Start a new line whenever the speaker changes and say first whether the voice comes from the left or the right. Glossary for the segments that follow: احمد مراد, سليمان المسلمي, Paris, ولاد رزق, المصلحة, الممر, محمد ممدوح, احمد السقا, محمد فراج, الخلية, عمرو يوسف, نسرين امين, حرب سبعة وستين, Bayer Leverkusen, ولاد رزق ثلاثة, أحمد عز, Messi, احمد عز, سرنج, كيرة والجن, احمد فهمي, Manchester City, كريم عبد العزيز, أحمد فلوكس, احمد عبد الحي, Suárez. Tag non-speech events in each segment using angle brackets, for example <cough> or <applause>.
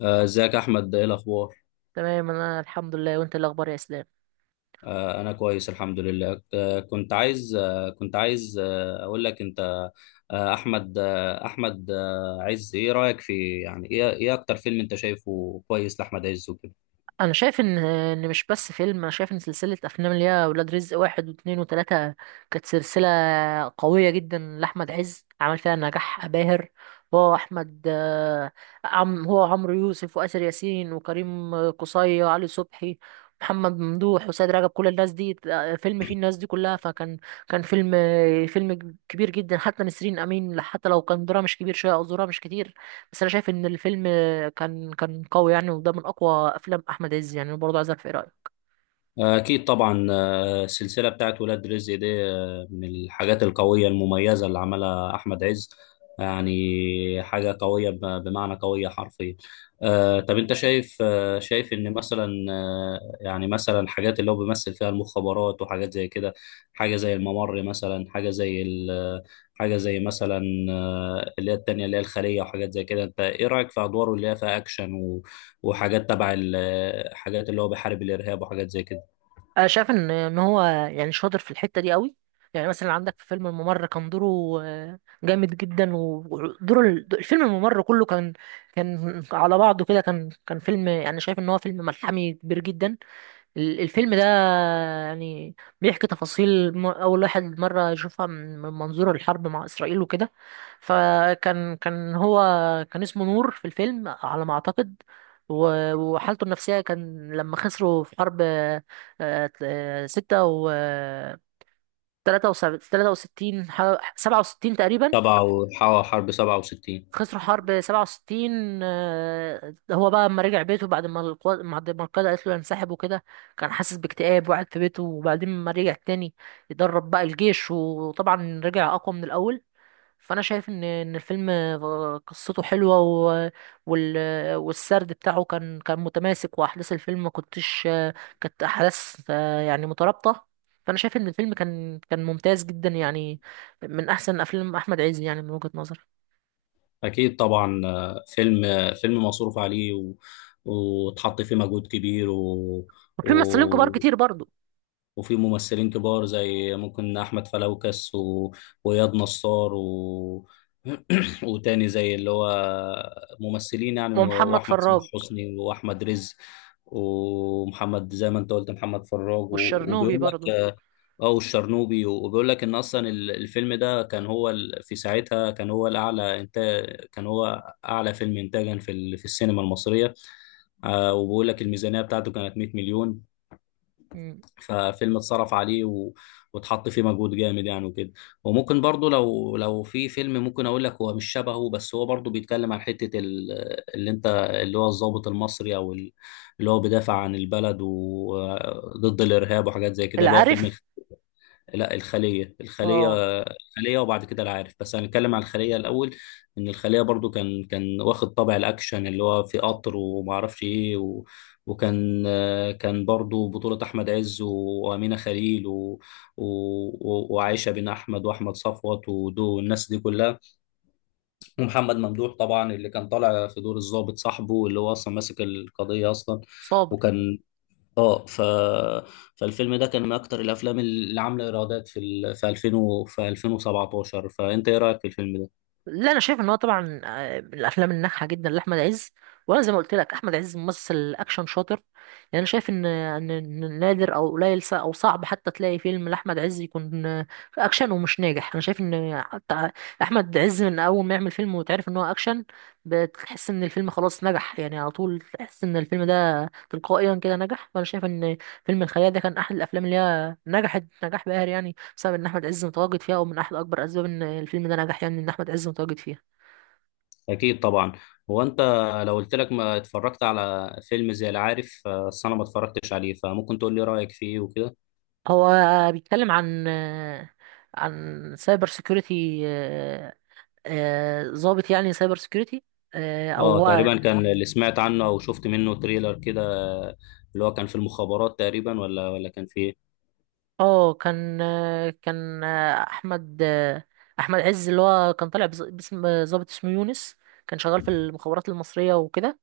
left: ازيك يا احمد، ايه الاخبار؟
right: تمام، انا الحمد لله. وانت إيه الاخبار يا اسلام؟
left: انا كويس الحمد لله. كنت عايز اقول لك انت. احمد عز، ايه رايك في، يعني، ايه اكتر فيلم انت شايفه كويس لاحمد عز وكده؟
right: انا شايف ان مش بس فيلم. انا شايف ان سلسله افلام اللي هي ولاد رزق واحد واثنين وثلاثه كانت سلسله قويه جدا لاحمد عز، عمل فيها نجاح باهر. هو احمد، آه، عم هو عمرو يوسف واسر ياسين وكريم قصي وعلي صبحي، محمد ممدوح وسيد رجب، كل الناس دي، فيلم فيه الناس دي كلها. فكان فيلم، فيلم كبير جدا. حتى نسرين امين، حتى لو كان دورها مش كبير شويه او دورها مش كتير، بس انا شايف ان الفيلم كان قوي يعني، وده من اقوى افلام احمد عز. يعني برضه عايز اعرف ايه رايك.
left: اكيد طبعا. السلسلة بتاعت ولاد رزق دي من الحاجات القوية المميزة اللي عملها أحمد عز. يعني حاجة قوية، بمعنى قوية حرفيا. طب أنت شايف إن مثلا، يعني مثلا، حاجات اللي هو بيمثل فيها المخابرات وحاجات زي كده. حاجة زي الممر مثلا، حاجة زي مثلا اللي هي التانية، اللي هي الخلية وحاجات زي كده. أنت إيه رأيك في أدواره اللي هي فيها أكشن وحاجات تبع حاجات اللي هو بيحارب الإرهاب وحاجات زي كده؟
right: انا شايف ان هو يعني شاطر في الحته دي قوي. يعني مثلا عندك في فيلم الممر كان دوره جامد جدا. ودور الفيلم الممر كله كان على بعضه كده. كان فيلم يعني، شايف ان هو فيلم ملحمي كبير جدا. الفيلم ده يعني بيحكي تفاصيل أول واحد مرة يشوفها من منظور الحرب مع إسرائيل وكده. فكان هو كان اسمه نور في الفيلم على ما أعتقد. وحالته النفسية كان لما خسروا في حرب، ستة و 63، 67 تقريبا.
left: حرب سبعة وستين.
right: خسروا حرب 67. هو بقى لما رجع بيته بعد ما القاده قالت له ينسحب وكده، كان حاسس باكتئاب وقعد في بيته. وبعدين لما رجع تاني يدرب بقى الجيش، وطبعا رجع اقوى من الاول. فانا شايف ان الفيلم قصته حلوه، وال... والسرد بتاعه كان متماسك. واحداث الفيلم ما كنتش كانت احداث يعني مترابطه. فانا شايف ان الفيلم كان ممتاز جدا يعني، من احسن افلام احمد عز يعني، من وجهة نظري.
left: أكيد طبعا. فيلم مصروف عليه، وتحط فيه مجهود كبير،
right: وفي ممثلين كبار
left: و...
right: كتير برضو.
left: وفي ممثلين كبار زي ممكن أحمد فلوكس، وإياد نصار، <clears throat> وتاني زي اللي هو ممثلين يعني،
right: ومحمد
left: وأحمد صلاح
right: فراج.
left: حسني وأحمد رزق. ومحمد، زي ما أنت قلت، محمد فراج،
right: والشرنوبي
left: وبيقول لك،
right: برضو.
left: اه، والشرنوبي، وبيقول لك ان اصلا الفيلم ده كان هو في ساعتها كان هو الاعلى انتاج، كان هو اعلى فيلم انتاجا في في السينما المصريه. آه، وبيقول لك الميزانيه بتاعته كانت 100 مليون.
right: مم.
left: ففيلم اتصرف عليه، واتحط فيه مجهود جامد يعني وكده. وممكن برضو، لو في فيلم ممكن اقول لك هو مش شبهه، بس هو برضو بيتكلم عن حته ال... اللي انت اللي هو الضابط المصري، اللي هو بيدافع عن البلد وضد الارهاب وحاجات زي كده، اللي هو
right: العارف.
left: فيلم. لا، الخلية.
right: اه.
left: وبعد كده العارف، بس هنتكلم على الخلية الأول. إن الخلية برضو كان واخد طابع الأكشن، اللي هو في قطر وما أعرفش إيه، وكان كان برضو بطولة أحمد عز وأمينة خليل، و... وعائشة بن أحمد وأحمد صفوت ودو والناس دي كلها، ومحمد ممدوح طبعا، اللي كان طالع في دور الضابط صاحبه اللي هو أصلا ماسك القضية أصلا.
right: صابر.
left: وكان، اه، فالفيلم ده كان من اكتر الافلام اللي عامله ايرادات في في 2000 في 2017. فانت ايه رايك في الفيلم ده؟
right: لا، انا شايف ان هو طبعا من الافلام الناجحه جدا لاحمد عز. وانا زي ما قلت لك، احمد عز ممثل اكشن شاطر. يعني انا شايف ان نادر او قليل، او صعب حتى تلاقي فيلم لاحمد عز يكون اكشن ومش ناجح. انا شايف ان حتى احمد عز من اول ما يعمل فيلم وتعرف ان هو اكشن، بتحس ان الفيلم خلاص نجح يعني. على طول تحس ان الفيلم ده تلقائيا كده نجح. فانا شايف ان فيلم الخيال ده كان احد الافلام اللي هي نجحت نجاح باهر يعني، بسبب ان احمد عز متواجد فيها. ومن احد اكبر اسباب ان الفيلم ده نجح يعني ان احمد عز متواجد فيها.
left: اكيد طبعا. هو انت، لو قلت لك ما اتفرجت على فيلم زي العارف، بس انا ما اتفرجتش عليه، فممكن تقول لي رايك فيه وكده.
right: هو بيتكلم عن سايبر سيكيورتي. ضابط يعني سايبر سيكيورتي. او
left: اه،
right: هو،
left: تقريبا كان اللي سمعت عنه او شفت منه تريلر كده. اللي هو كان في المخابرات تقريبا، ولا كان في ايه؟
right: اه، كان احمد عز، اللي هو كان طالع باسم ضابط اسمه يونس، كان شغال في المخابرات المصرية وكده.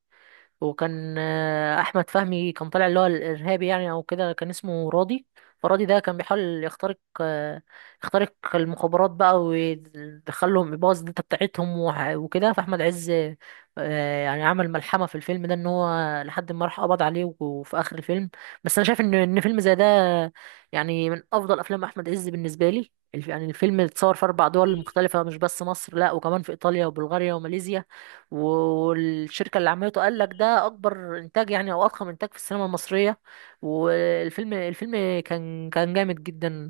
right: وكان احمد فهمي كان طالع اللي هو الارهابي يعني، او كده كان اسمه راضي. فراضي ده كان بيحاول يخترق، يخترق المخابرات بقى ويدخلهم يبوظ الداتا بتاعتهم وكده. فاحمد عز يعني عمل ملحمه في الفيلم ده ان هو لحد ما راح قبض عليه وفي اخر الفيلم. بس انا شايف ان فيلم زي ده يعني من افضل افلام احمد عز بالنسبه لي. يعني الفيلم اتصور في اربع دول مختلفه، مش بس مصر، لا وكمان في ايطاليا وبلغاريا وماليزيا. و- والشركة اللي عملته قال لك ده أكبر إنتاج يعني، أو أضخم إنتاج في السينما المصرية. والفيلم كان جامد جدا.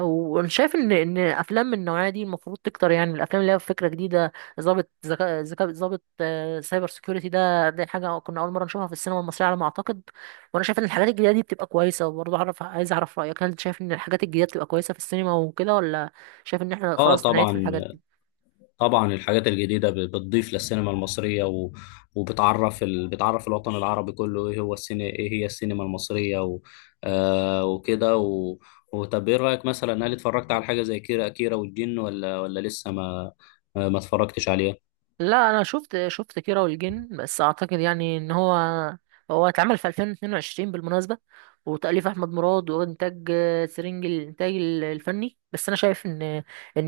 right: وانا شايف ان افلام من النوعيه دي المفروض تكتر. يعني الافلام اللي هي فكره جديده، ظابط ذكاء ذكاء ظابط سايبر سيكيورتي ده، دي حاجه كنا اول مره نشوفها في السينما المصريه على ما اعتقد. وانا شايف ان الحاجات الجديده دي بتبقى كويسه. وبرضه عايز اعرف رايك، هل انت شايف ان الحاجات الجديده بتبقى كويسه في السينما وكده، ولا شايف ان احنا
left: اه،
right: خلاص نعيد في
left: طبعا.
right: الحاجات دي؟
left: طبعا الحاجات الجديدة بتضيف للسينما المصرية، وبتعرف بتعرف الوطن العربي كله ايه هو السينما، ايه هي السينما المصرية، آه وكده، وطب ايه رأيك مثلا؟ هل اتفرجت على حاجة زي كيرة والجن، ولا لسه ما اتفرجتش عليها؟
right: لا، انا شفت كيرة والجن. بس اعتقد يعني ان هو، هو اتعمل في 2022 بالمناسبة، وتأليف احمد مراد، وانتاج سرنج الانتاج الفني. بس انا شايف ان ان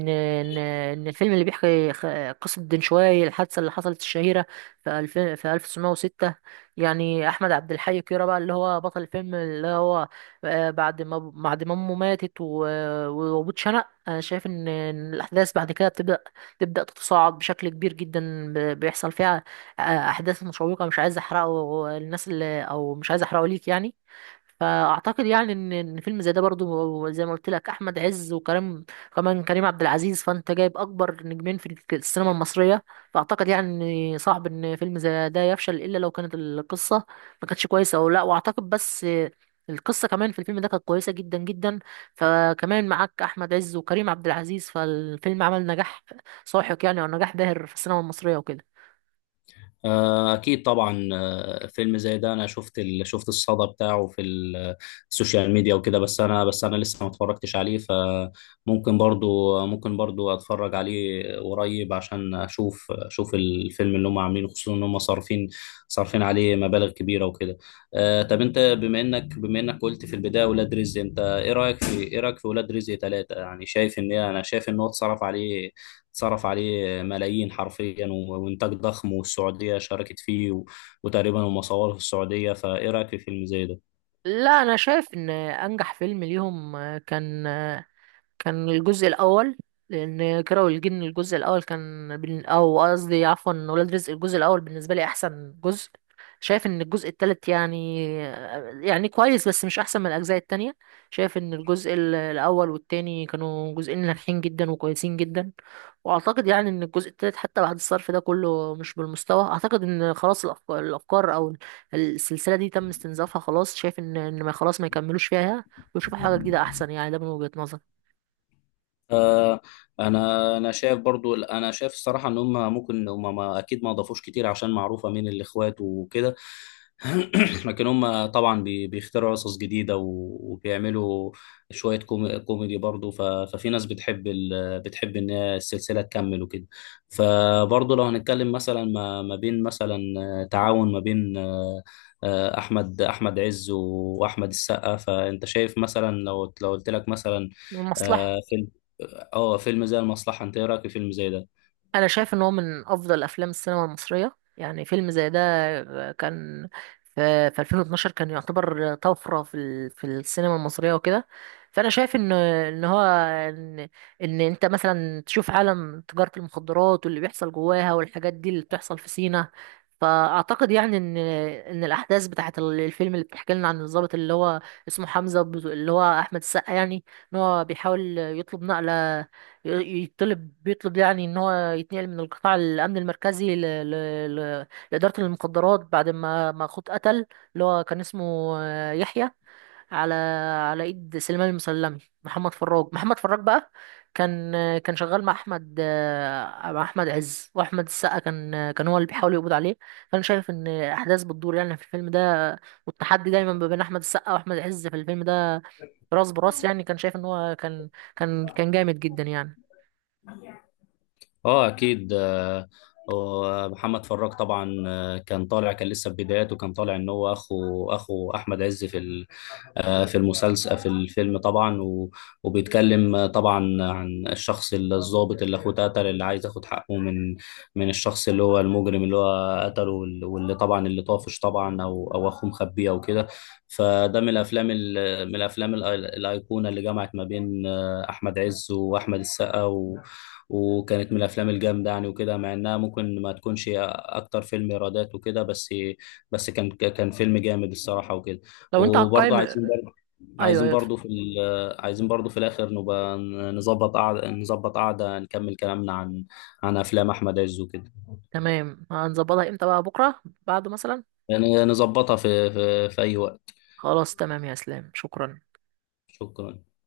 right: ان ان الفيلم اللي بيحكي قصة دنشواي، الحادثة اللي حصلت الشهيرة في 2000، في 1906. يعني احمد عبد الحي كيرة بقى اللي هو بطل الفيلم، اللي هو بعد ما امه ماتت، وابوه اتشنق، انا شايف ان إن الاحداث بعد كده تبدأ تتصاعد بشكل كبير جدا. بيحصل فيها آه، أحداث مشوقة. مش عايز أحرقه الناس، اللي، أو مش عايز أحرقه ليك يعني. فأعتقد يعني إن فيلم زي ده برضو، زي ما قلت لك، أحمد عز وكريم، كمان كريم عبد العزيز. فأنت جايب أكبر نجمين في السينما المصرية. فأعتقد يعني إن صعب إن فيلم زي ده يفشل، إلا لو كانت القصة ما كانتش كويسة، أو لا. وأعتقد بس القصة كمان في الفيلم ده كانت كويسة جدا جدا. فكمان معاك أحمد عز وكريم عبد العزيز، فالفيلم عمل نجاح ساحق يعني، او نجاح باهر في السينما المصريه وكده.
left: أكيد طبعا. فيلم زي ده، أنا شفت الصدى بتاعه في السوشيال ميديا وكده، بس أنا لسه ما اتفرجتش عليه. فممكن برضو، ممكن برضو أتفرج عليه قريب عشان أشوف الفيلم اللي هم عاملينه، خصوصا إن هم صارفين عليه مبالغ كبيرة وكده. طب أنت، بما إنك قلت في البداية ولاد رزق، أنت إيه رأيك في، ولاد رزق ثلاثة؟ يعني شايف، أنا شايف إن هو اتصرف عليه صرف عليه ملايين حرفيا، وإنتاج ضخم، والسعودية شاركت فيه، وتقريبا هم صوروه في السعودية. فإيه رأيك في فيلم زي ده؟
right: لا، انا شايف ان انجح فيلم ليهم كان الجزء الاول. لان كيرة والجن الجزء الاول كان او قصدي عفوا، ولاد رزق الجزء الاول بالنسبه لي احسن جزء. شايف ان الجزء التالت يعني، يعني كويس بس مش احسن من الاجزاء التانية. شايف ان الجزء الاول والتاني كانوا جزئين ناجحين جدا وكويسين جدا. واعتقد يعني ان الجزء التالت حتى بعد الصرف ده كله مش بالمستوى. اعتقد ان خلاص الأفكار او السلسله دي تم استنزافها خلاص. شايف ان ما، خلاص ما يكملوش فيها ويشوفوا حاجه جديده احسن يعني. ده من وجهه نظري.
left: آه، انا شايف برضو، انا شايف الصراحه ان هم ممكن، ما اكيد ما اضافوش كتير عشان معروفه مين الاخوات وكده. <clears throat> لكن هم طبعا بيخترعوا قصص جديده، وبيعملوا شويه كوميدي برضو. ففي ناس بتحب ان هي السلسله تكمل وكده. فبرضو لو هنتكلم مثلا ما بين مثلا تعاون ما بين، احمد عز واحمد السقا. فانت شايف مثلا، لو قلت لك مثلا،
right: المصلحة.
left: آه، فيلم اه فيلم زي المصلحة، انت ايه رأيك في فيلم زي ده؟
right: انا شايف ان هو من افضل افلام السينما المصريه. يعني فيلم زي ده كان في 2012 كان يعتبر طفره في في السينما المصريه وكده. فانا شايف ان ان هو ان ان انت مثلا تشوف عالم تجاره المخدرات واللي بيحصل جواها، والحاجات دي اللي بتحصل في سينا. فاعتقد يعني ان الاحداث بتاعه الفيلم اللي بتحكي لنا عن الضابط، اللي هو اسمه حمزه، اللي هو احمد السقا يعني، ان هو بيحاول يطلب نقله. يطلب بيطلب يعني ان هو يتنقل من القطاع الامن المركزي ل... لاداره المخدرات، بعد ما اخوه اتقتل. اللي هو كان اسمه يحيى، على على ايد سليمان المسلمي. محمد فراج بقى كان، كان شغال مع احمد، مع احمد عز واحمد السقا. كان كان هو اللي بيحاول يقبض عليه. فانا شايف ان الاحداث بتدور يعني في الفيلم ده، والتحدي دايما ما بين احمد السقا واحمد عز في الفيلم ده راس براس يعني. كان شايف ان هو كان جامد جدا يعني.
left: اه، اكيد. ومحمد فراج طبعا، كان طالع، كان لسه في بداياته، كان طالع ان هو اخو احمد عز في، في المسلسل، في الفيلم طبعا، وبيتكلم طبعا عن الشخص الضابط اللي اخوه اتقتل، اللي عايز ياخد حقه من، الشخص اللي هو المجرم اللي هو قتله، واللي طبعا اللي طافش طبعا، او اخوه مخبيه او كده. فده من الافلام من الافلام الايقونه اللي جمعت ما بين احمد عز واحمد السقا، وكانت من الافلام الجامده يعني وكده. مع انها ممكن ما تكونش اكتر فيلم ايرادات وكده، بس كان فيلم جامد الصراحه وكده.
right: لو انت
left: وبرضه
right: هتقيم.
left: عايزين،
right: ايوه ايوه.
left: عايزين برضه في الاخر نبقى نظبط قعده نكمل كلامنا عن، افلام احمد عز وكده.
right: تمام، هنظبطها امتى بقى؟ بكره بعده مثلا.
left: يعني نظبطها في اي وقت.
right: خلاص، تمام يا اسلام، شكرا.
left: شكرا.